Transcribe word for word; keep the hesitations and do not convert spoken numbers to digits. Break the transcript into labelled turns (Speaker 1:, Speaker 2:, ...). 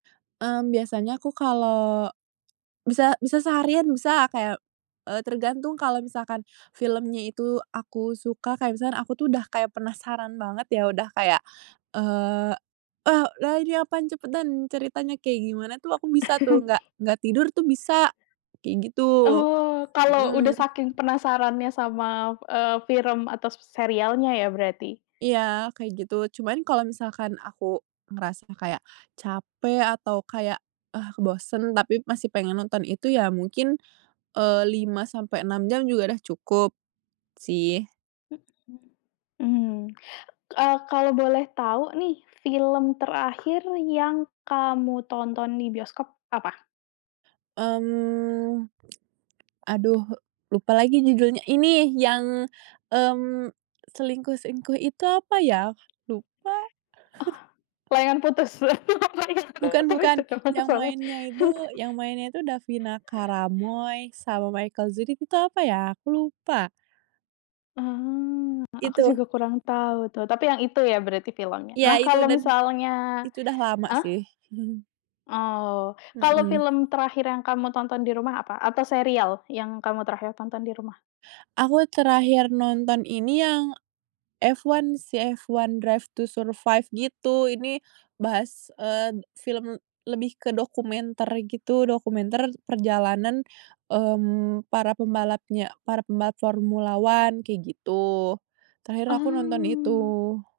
Speaker 1: Mmm, biasanya aku kalau bisa bisa seharian, bisa, kayak, eee tergantung. Kalau misalkan filmnya itu aku suka, kayak misalkan aku tuh udah kayak penasaran banget ya, udah kayak, eee eee, udah ini apaan, cepetan, ceritanya kayak gimana tuh aku bisa tuh, nggak nggak tidur tuh bisa, kayak gitu,
Speaker 2: Oh, kalau udah
Speaker 1: hmm.
Speaker 2: saking penasarannya sama, eee, film atau serialnya ya berarti?
Speaker 1: Iya, kayak gitu. Cuman, kalo misalkan aku ngerasanya kayak capek atau kayak, ah, bosen, tapi masih pengen nonton itu, ya mungkin, eee, lima sampai enam jam juga udah cukup, sih.
Speaker 2: Hmm, mmm, eee, kalau boleh tahu nih, film terakhir yang kamu tonton di bioskop, apa?
Speaker 1: Mmm, aduh lupa lagi judulnya. Ini, yang, mmm, selingkuh-selingkuh itu apa ya? Lupa.
Speaker 2: Oh, layangan putus?
Speaker 1: Bukan bukan, yang mainnya itu yang
Speaker 2: [unintelligible]
Speaker 1: mainnya itu Davina Karamoy sama Michelle Ziudith itu apa ya? Aku lupa.
Speaker 2: Oh, a aku
Speaker 1: Itu.
Speaker 2: juga kurang tahu tuh, tapi yang itu ya berarti filmnya.
Speaker 1: Iya,
Speaker 2: Nah
Speaker 1: itu,
Speaker 2: kalau
Speaker 1: dan
Speaker 2: misalnya
Speaker 1: itu udah lama
Speaker 2: ah?
Speaker 1: sih.
Speaker 2: Oh, kalau
Speaker 1: Hmm.
Speaker 2: film terakhir yang kamu tonton di rumah, apa? Atau serial yang kamu terakhir tonton di rumah?
Speaker 1: Aku terakhir nonton ini, yang F1 sih, Formula 1: Drive to Survive, gitu. Ini bahas, eee, film lebih ke dokumenter gitu, dokumenter perjalanan, mmm, para pembalapnya para pembalap Formula 1, kayak gitu. Terakhir, aku nonton
Speaker 2: Mmm.
Speaker 1: itu.